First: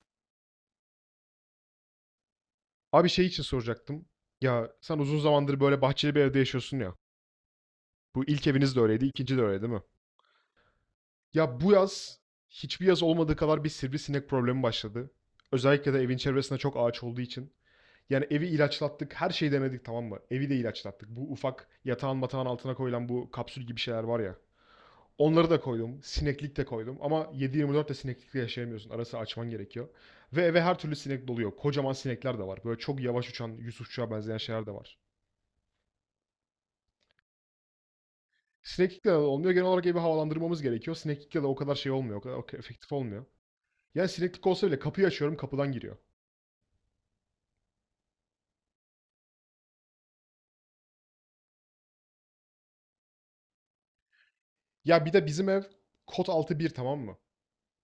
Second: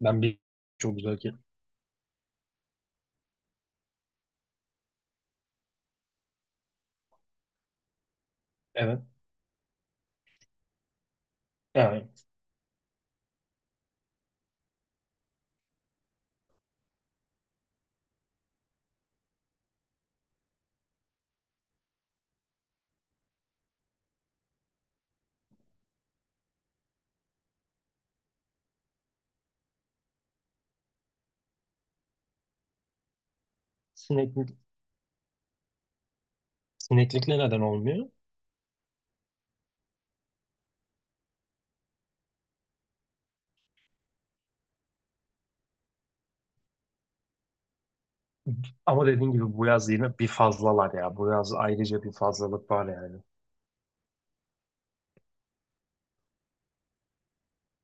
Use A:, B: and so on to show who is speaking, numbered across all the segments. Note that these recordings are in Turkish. A: Ben bir Çok güzel ki.
B: Abi şey için soracaktım. Ya sen uzun zamandır böyle bahçeli bir evde yaşıyorsun ya. Bu ilk eviniz de
A: Evet.
B: öyleydi, ikinci de öyle değil mi? Ya bu
A: Yani
B: yaz hiçbir yaz olmadığı kadar bir sivrisinek problemi başladı. Özellikle de evin çevresinde çok ağaç olduğu için. Yani evi ilaçlattık, her şeyi denedik tamam mı? Evi de ilaçlattık. Bu ufak yatağın matağın altına koyulan bu kapsül gibi şeyler var ya. Onları da koydum, sineklik de koydum. Ama 7-24 de sineklikle yaşayamıyorsun. Arası açman gerekiyor. Ve eve her türlü sinek doluyor. Kocaman sinekler de var. Böyle çok yavaş uçan, Yusufçuğa benzeyen
A: sineklik,
B: şeyler de var.
A: sineklikle neden olmuyor?
B: Sineklikle de olmuyor. Genel olarak evi havalandırmamız gerekiyor. Sineklikle de o kadar şey olmuyor. O kadar efektif olmuyor. Yani sineklik olsa bile kapıyı açıyorum kapıdan giriyor.
A: Ama dediğin gibi bu yaz yine bir fazlalar ya. Bu yaz ayrıca bir fazlalık var yani.
B: Ya bir de bizim ev kod altı bir tamam mı?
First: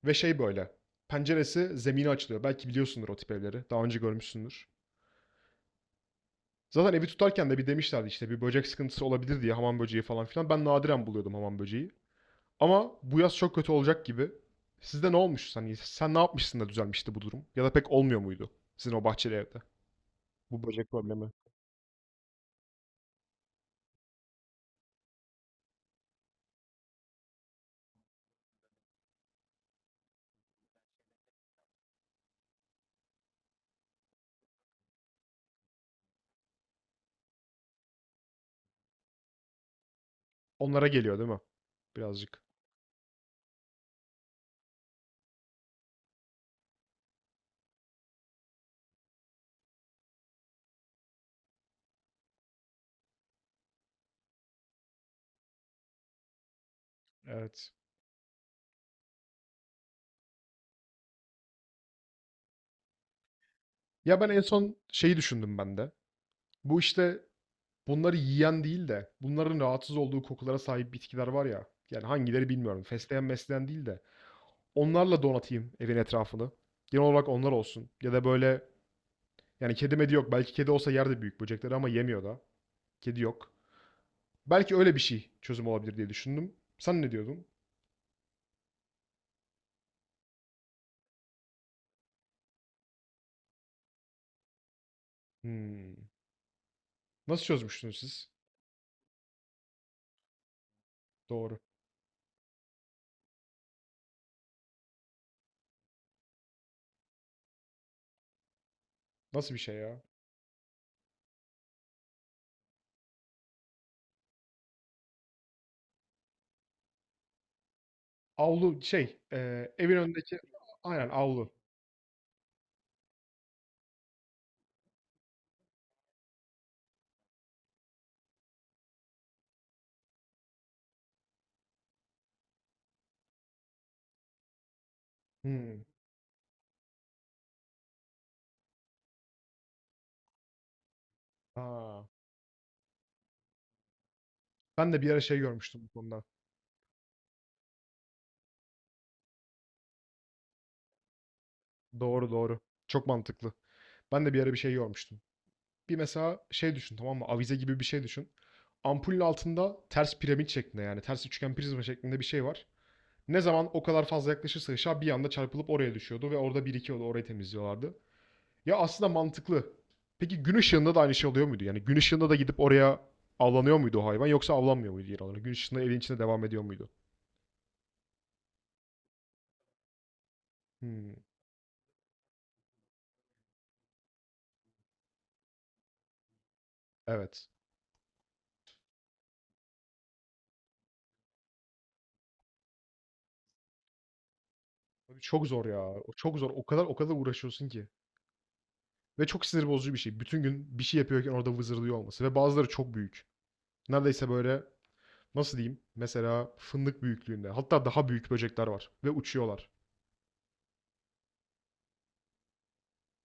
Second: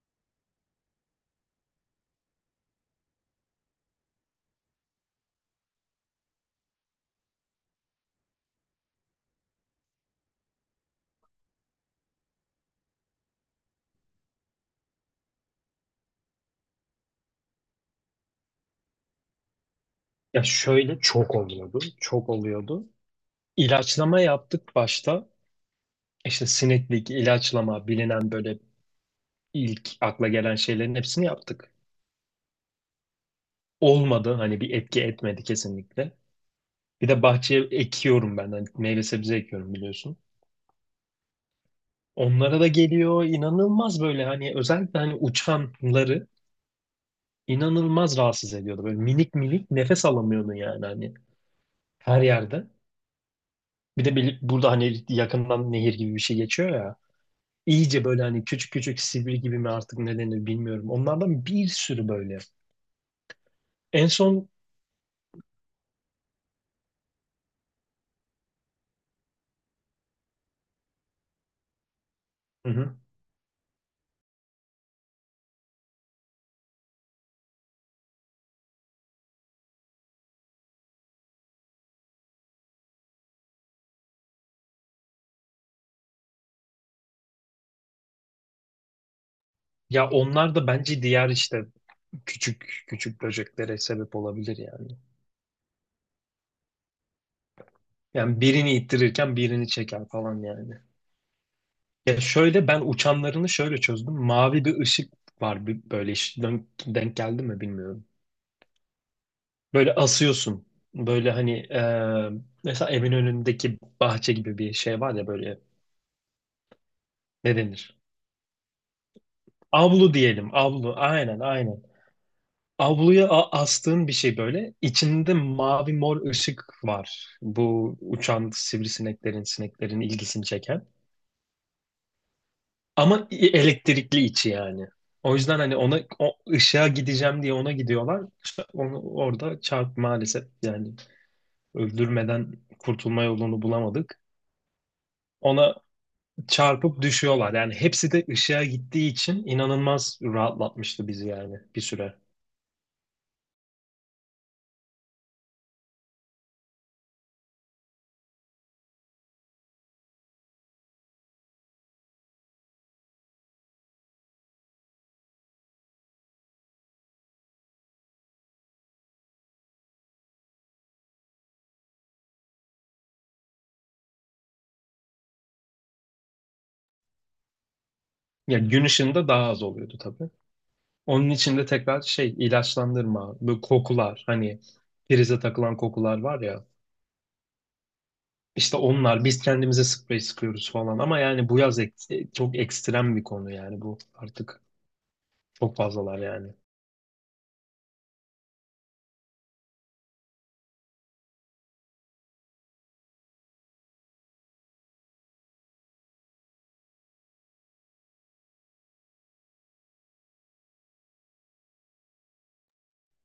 B: Ve şey böyle. Penceresi zemine açılıyor. Belki biliyorsundur o tip evleri. Daha önce görmüşsündür. Zaten evi tutarken de bir demişlerdi işte bir böcek sıkıntısı olabilir diye hamam böceği falan filan. Ben nadiren buluyordum hamam böceği. Ama bu yaz çok kötü olacak gibi. Sizde ne olmuş? Hani sen ne yapmışsın da düzelmişti bu durum? Ya da pek olmuyor muydu sizin o bahçeli evde?
A: Ya
B: Bu böcek
A: şöyle
B: problemi.
A: çok oluyordu. Çok oluyordu. İlaçlama yaptık başta. İşte sineklik, ilaçlama bilinen böyle ilk akla gelen şeylerin hepsini yaptık. Olmadı. Hani bir etki etmedi kesinlikle. Bir de bahçeye ekiyorum ben. Hani meyve sebze ekiyorum biliyorsun.
B: Onlara geliyor değil mi? Birazcık.
A: Onlara da geliyor inanılmaz böyle hani özellikle hani uçanları inanılmaz rahatsız ediyordu. Böyle minik minik nefes alamıyordun yani hani her yerde. Bir de burada hani yakından nehir gibi bir şey geçiyor ya.
B: Evet.
A: İyice böyle hani küçük küçük sivri gibi mi artık ne denir bilmiyorum. Onlardan bir sürü böyle. En
B: Ya ben en
A: son.
B: son şeyi düşündüm ben de. Bu işte bunları yiyen değil de bunların rahatsız olduğu kokulara sahip bitkiler var ya. Yani hangileri
A: Hı
B: bilmiyorum.
A: hı.
B: Fesleğen mesleğen değil de. Onlarla donatayım evin etrafını. Genel olarak onlar olsun. Ya da böyle yani kedi medi yok. Belki kedi olsa yerde büyük böcekleri ama yemiyor da. Kedi yok. Belki öyle bir şey çözüm olabilir diye düşündüm. Sen ne diyordun?
A: Ya onlar da bence diğer işte küçük küçük böceklere sebep olabilir yani.
B: Hmm. Nasıl çözmüştünüz siz?
A: Yani birini ittirirken birini çeker falan yani.
B: Doğru.
A: Ya şöyle ben uçanlarını şöyle çözdüm. Mavi bir ışık var böyle hiç denk geldi mi bilmiyorum.
B: Nasıl bir şey
A: Böyle
B: ya?
A: asıyorsun. Böyle hani mesela evin önündeki bahçe gibi bir şey var ya böyle ne denir?
B: Avlu şey, evin
A: Avlu
B: önündeki.
A: diyelim. Avlu.
B: Aynen
A: Aynen
B: avlu.
A: aynen. Avluya astığın bir şey böyle. İçinde mavi mor ışık var. Bu uçan sivrisineklerin, sineklerin ilgisini çeken. Ama elektrikli içi yani. O yüzden hani
B: Hımm.
A: ona o ışığa gideceğim diye ona gidiyorlar. İşte onu orada çarp maalesef yani
B: A!
A: öldürmeden kurtulma yolunu bulamadık.
B: Ben de bir ara şey
A: Ona
B: görmüştüm bu konuda.
A: çarpıp düşüyorlar. Yani hepsi de ışığa gittiği için inanılmaz rahatlatmıştı bizi yani bir süre.
B: Doğru, doğru. Çok mantıklı. Ben de bir ara bir şey görmüştüm. Bir mesela şey düşün, tamam mı? Avize gibi bir şey düşün. Ampulün altında ters piramit şeklinde yani ters üçgen prizma şeklinde bir şey var. Ne zaman o kadar fazla yaklaşırsa ışığa bir anda çarpılıp oraya düşüyordu ve orada birikiyordu, orayı temizliyorlardı. Ya aslında mantıklı. Peki gün ışığında da aynı şey oluyor muydu? Yani gün ışığında da gidip oraya avlanıyor muydu o hayvan yoksa avlanmıyor muydu yer alanı? Gün ışığında evin içinde devam ediyor muydu?
A: Ya gün ışığında daha az oluyordu tabii.
B: Hmm,
A: Onun için de tekrar şey ilaçlandırma, böyle kokular hani prize takılan kokular var ya.
B: evet.
A: İşte onlar biz kendimize sprey sıkıyoruz falan ama yani bu yaz çok ekstrem bir konu yani bu artık
B: Abi çok zor
A: çok
B: ya. O
A: fazlalar
B: çok zor.
A: yani.
B: O kadar o kadar uğraşıyorsun ki. Ve çok sinir bozucu bir şey. Bütün gün bir şey yapıyorken orada vızırdıyor olması. Ve bazıları çok büyük. Neredeyse böyle nasıl diyeyim? Mesela fındık büyüklüğünde. Hatta daha büyük böcekler var. Ve uçuyorlar.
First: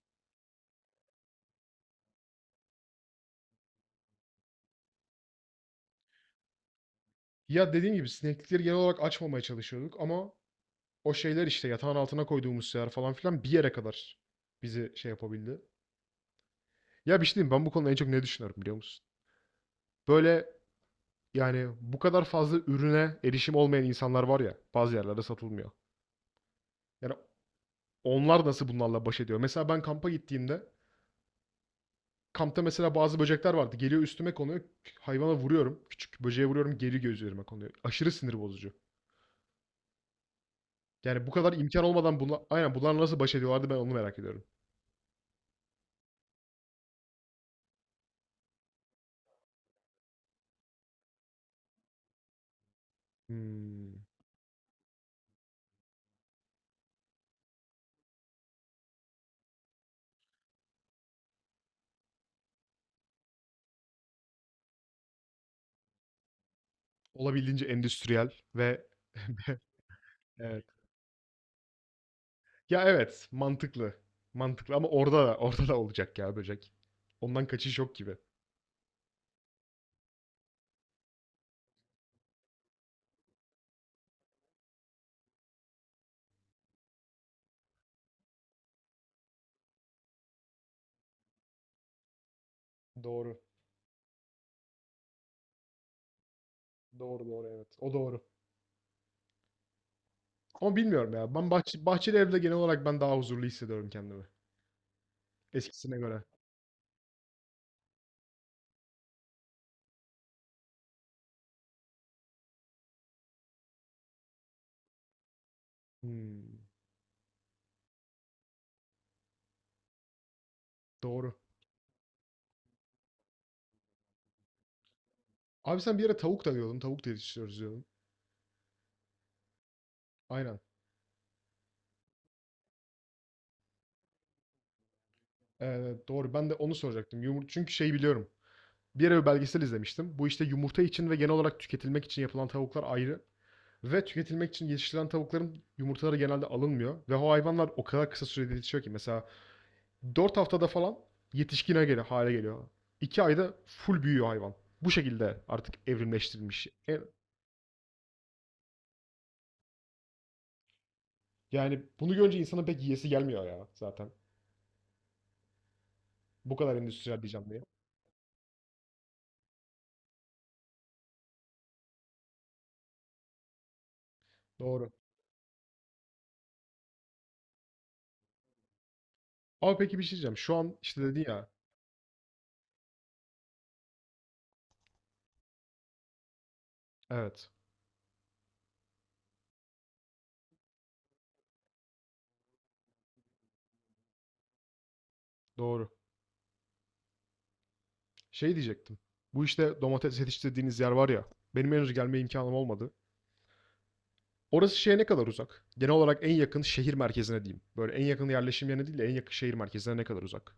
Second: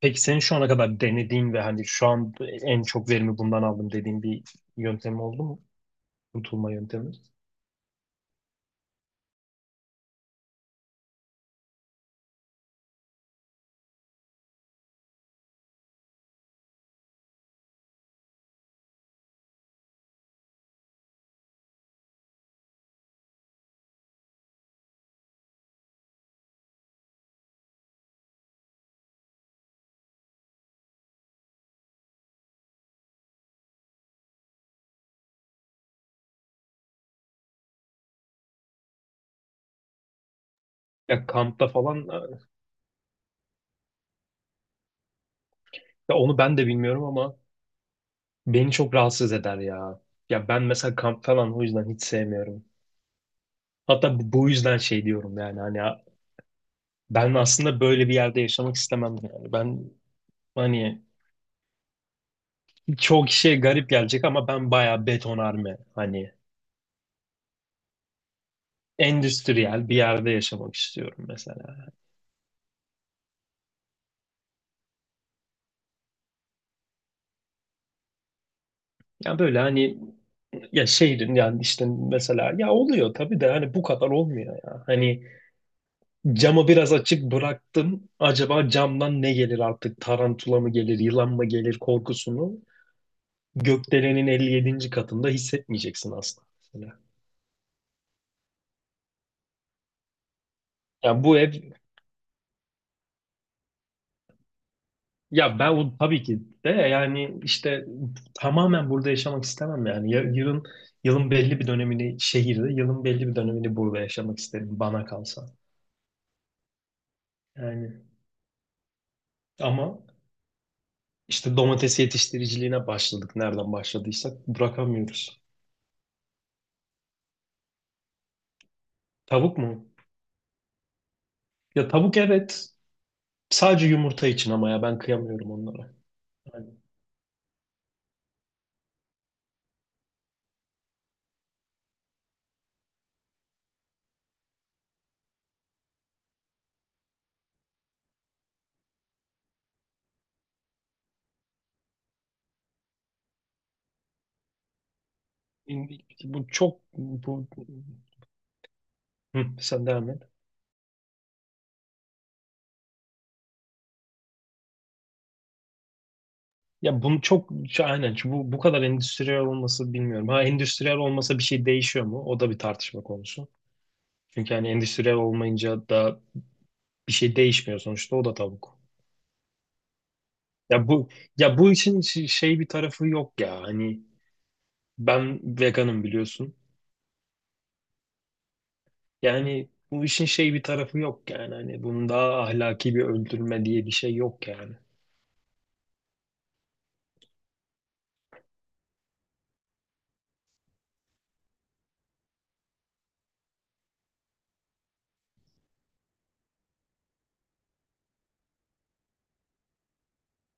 A: Peki senin şu ana kadar denediğin ve hani şu an en çok verimi bundan aldım dediğin bir yöntem oldu mu? Kurtulma yöntemi.
B: Ya dediğim gibi sineklikleri genel olarak açmamaya çalışıyorduk ama o şeyler işte yatağın altına koyduğumuz şeyler falan filan bir yere kadar bizi şey yapabildi. Ya bir şey diyeyim ben bu konuda en çok ne düşünüyorum biliyor musun? Böyle yani bu kadar fazla ürüne erişim olmayan insanlar var ya bazı yerlerde satılmıyor. Yani onlar nasıl bunlarla baş ediyor? Mesela ben kampa gittiğimde kampta mesela bazı böcekler vardı. Geliyor üstüme konuyor. Hayvana vuruyorum. Küçük böceğe vuruyorum. Geri göz üzerime konuyor. Aşırı sinir bozucu.
A: Ya
B: Yani bu kadar
A: kampta
B: imkan
A: falan.
B: olmadan aynen bunlar nasıl baş ediyorlardı ben onu merak ediyorum.
A: Ya onu ben de bilmiyorum ama beni çok rahatsız eder ya. Ya ben mesela kamp falan o yüzden hiç sevmiyorum.
B: Hmm.
A: Hatta bu yüzden şey diyorum yani hani ben aslında böyle bir yerde yaşamak istemem yani. Ben hani çoğu kişiye garip gelecek ama ben bayağı betonarme hani
B: Olabildiğince endüstriyel ve
A: endüstriyel bir yerde
B: evet.
A: yaşamak istiyorum mesela.
B: Ya evet, mantıklı. Mantıklı ama orada da olacak ya böcek. Ondan kaçış yok gibi.
A: Ya böyle hani ya şehrin yani işte mesela ya oluyor tabii de hani bu kadar olmuyor ya. Hani, camı biraz açık bıraktım. Acaba camdan ne gelir artık? Tarantula mı gelir, yılan mı gelir korkusunu
B: Doğru.
A: gökdelenin 57. katında hissetmeyeceksin aslında. Mesela.
B: Doğru doğru evet. O doğru. Ama bilmiyorum
A: Ya
B: ya.
A: bu
B: Ben
A: ev,
B: bahçeli evde genel olarak ben daha huzurlu hissediyorum kendimi.
A: ya ben
B: Eskisine göre.
A: tabii ki de yani işte tamamen burada yaşamak istemem yani. Yılın belli bir dönemini şehirde, yılın belli bir dönemini burada yaşamak isterim bana kalsa.
B: Hmm,
A: Yani ama
B: doğru.
A: işte domates yetiştiriciliğine başladık. Nereden başladıysak bırakamıyoruz.
B: Abi sen bir yere tavuk da diyordun. Tavuk da yetiştiriyoruz diyordun.
A: Tavuk mu?
B: Aynen.
A: Ya tavuk evet. Sadece yumurta için ama ya ben kıyamıyorum onlara.
B: Doğru. Ben de
A: Yani,
B: onu soracaktım. Yumur çünkü şey biliyorum. Bir yere bir belgesel izlemiştim. Bu işte yumurta için ve genel olarak tüketilmek için yapılan tavuklar ayrı. Ve tüketilmek için yetiştirilen tavukların yumurtaları genelde alınmıyor. Ve o hayvanlar o kadar kısa sürede yetişiyor ki. Mesela 4 haftada falan yetişkine geliyor, hale geliyor. 2 ayda full büyüyor hayvan. Bu şekilde artık
A: bu
B: evrimleştirilmiş.
A: çok bu. Hı, sen devam et.
B: Yani bunu görünce insanın pek yiyesi gelmiyor ya zaten. Bu kadar
A: Ya bunu
B: endüstriyel bir
A: çok
B: canlıya.
A: aynen bu kadar endüstriyel olması bilmiyorum. Ha endüstriyel olmasa bir şey değişiyor mu? O da bir tartışma konusu. Çünkü hani
B: Doğru.
A: endüstriyel olmayınca da bir şey değişmiyor sonuçta o da tavuk.
B: Ama peki bir şey diyeceğim. Şu an
A: Ya
B: işte
A: bu
B: dedin ya.
A: ya bu işin şey bir tarafı yok ya. Hani ben veganım biliyorsun.
B: Evet.
A: Yani bu işin şey bir tarafı yok yani. Hani bunun daha ahlaki bir öldürme diye bir şey yok yani.
B: Doğru. Şey diyecektim. Bu işte domates yetiştirdiğiniz yer var ya. Benim henüz gelme imkanım olmadı. Orası şeye ne kadar uzak? Genel olarak en yakın şehir merkezine diyeyim. Böyle en yakın yerleşim yerine değil de en yakın şehir merkezine ne kadar uzak?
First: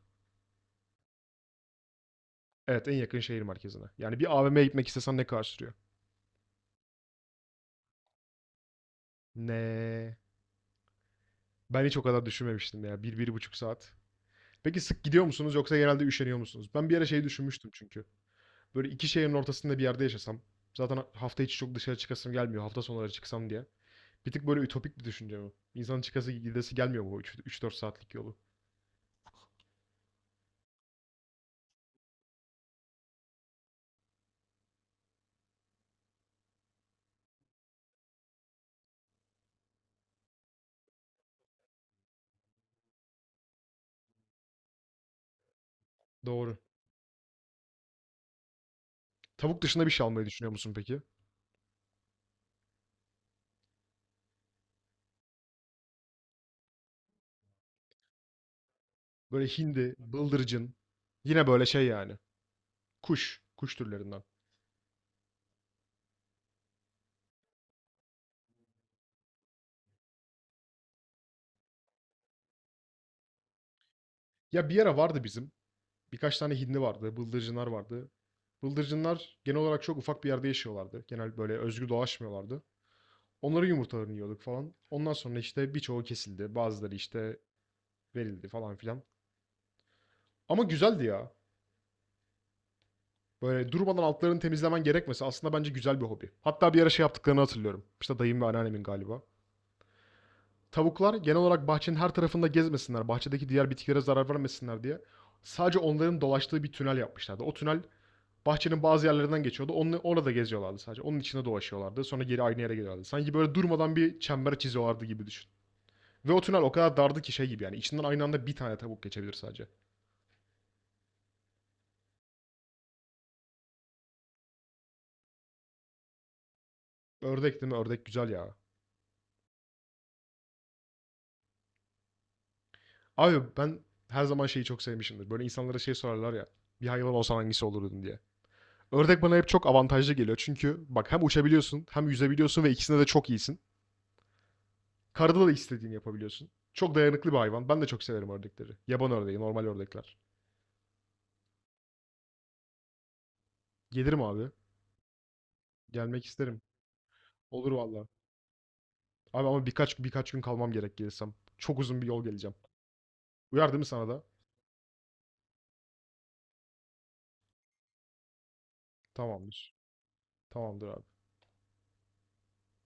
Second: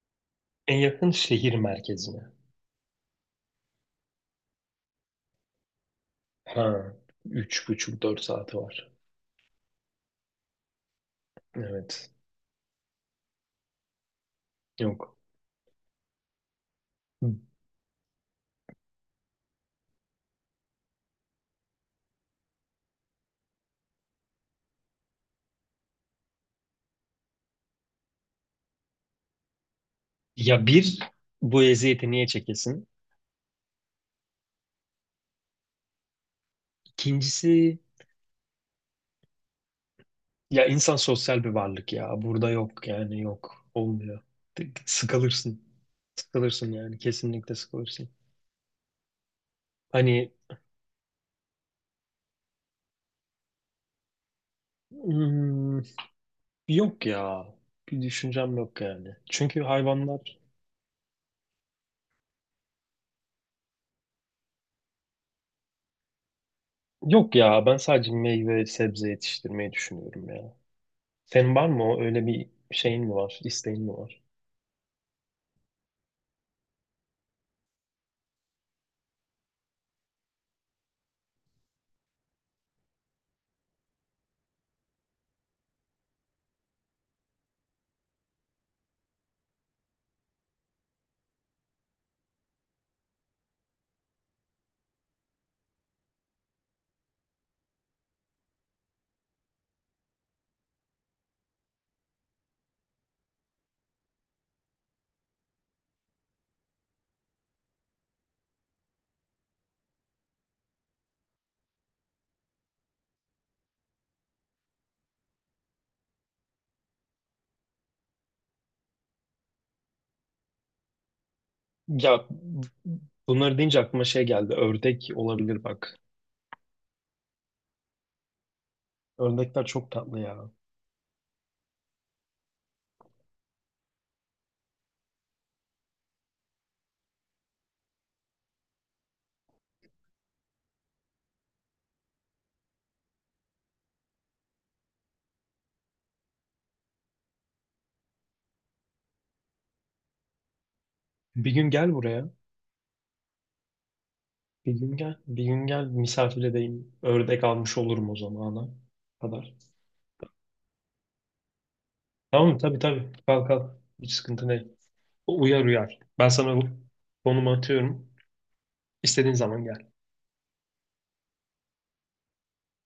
A: En yakın şehir merkezine.
B: Evet en yakın şehir merkezine. Yani bir A AVM'ye gitmek istesen ne kadar sürüyor?
A: Ha, 3,5-4 saati var.
B: Ne? Ben hiç o
A: Evet.
B: kadar düşünmemiştim ya. Bir, 1,5 saat. Peki sık
A: Yok.
B: gidiyor musunuz yoksa genelde üşeniyor musunuz? Ben bir ara şey düşünmüştüm çünkü. Böyle iki şehrin ortasında bir yerde yaşasam. Zaten hafta içi çok dışarı çıkasım gelmiyor. Hafta sonları çıksam diye. Bir tık böyle ütopik bir düşünce bu. İnsanın çıkası gidesi gelmiyor bu 3-4 saatlik yolu?
A: Ya bu eziyeti niye çekesin? İkincisi ya insan sosyal bir varlık ya. Burada yok yani yok. Olmuyor. Sıkılırsın.
B: Doğru.
A: Sıkılırsın yani. Kesinlikle sıkılırsın.
B: Tavuk dışında bir şey almayı
A: Hani
B: düşünüyor musun peki?
A: hmm, yok ya. Bir düşüncem yok yani.
B: Böyle
A: Çünkü
B: hindi,
A: hayvanlar
B: bıldırcın. Yine böyle şey yani. Kuş. Kuş türlerinden.
A: yok ya. Ben sadece meyve sebze yetiştirmeyi düşünüyorum ya. Senin var mı o? Öyle bir şeyin mi var? İsteğin mi var?
B: Ya bir ara vardı bizim. Birkaç tane hindi vardı. Bıldırcınlar vardı. Bıldırcınlar genel olarak çok ufak bir yerde yaşıyorlardı. Genel böyle özgür dolaşmıyorlardı. Onların yumurtalarını yiyorduk falan. Ondan sonra işte birçoğu kesildi. Bazıları işte verildi falan filan. Ama güzeldi ya. Böyle durmadan altlarını temizlemen gerekmesi aslında bence güzel bir hobi. Hatta bir ara şey yaptıklarını hatırlıyorum. İşte dayım ve anneannemin galiba. Tavuklar genel olarak bahçenin her tarafında gezmesinler, bahçedeki diğer bitkilere zarar vermesinler diye sadece onların dolaştığı bir tünel yapmışlardı. O tünel bahçenin bazı yerlerinden geçiyordu. Onu, orada geziyorlardı sadece. Onun içinde dolaşıyorlardı. Sonra geri aynı yere geliyorlardı. Sanki böyle durmadan bir çember çiziyorlardı gibi düşün. Ve o tünel o kadar dardı ki şey gibi yani. İçinden aynı anda bir tane tavuk geçebilir sadece.
A: Ya bunları deyince aklıma şey geldi. Ördek olabilir bak.
B: Ördek değil mi? Ördek güzel ya.
A: Ördekler çok tatlı ya.
B: Abi ben her zaman şeyi çok sevmişimdir. Böyle insanlara şey sorarlar ya. Bir hayvan olsan hangisi olurdun diye. Ördek bana hep çok avantajlı geliyor. Çünkü bak hem uçabiliyorsun hem yüzebiliyorsun ve ikisinde de çok iyisin. Karada da istediğini yapabiliyorsun. Çok dayanıklı bir hayvan. Ben de çok severim ördekleri. Yaban ördeği, normal ördekler.
A: Bir gün gel buraya.
B: Gelirim abi.
A: Bir gün gel. Bir gün gel
B: Gelmek
A: misafir
B: isterim.
A: edeyim. Ördek
B: Olur
A: almış
B: valla.
A: olurum o zamana
B: Abi
A: kadar.
B: ama birkaç gün kalmam gerek gelirsem. Çok uzun bir yol
A: Tamam
B: geleceğim.
A: mı? Tabii tabii. Kalk
B: Uyar
A: kalk.
B: değil mi sana
A: Hiç
B: da?
A: sıkıntı değil. Uyar uyar. Ben sana bu konumu atıyorum. İstediğin zaman
B: Tamamdır.
A: gel.
B: Tamamdır abi.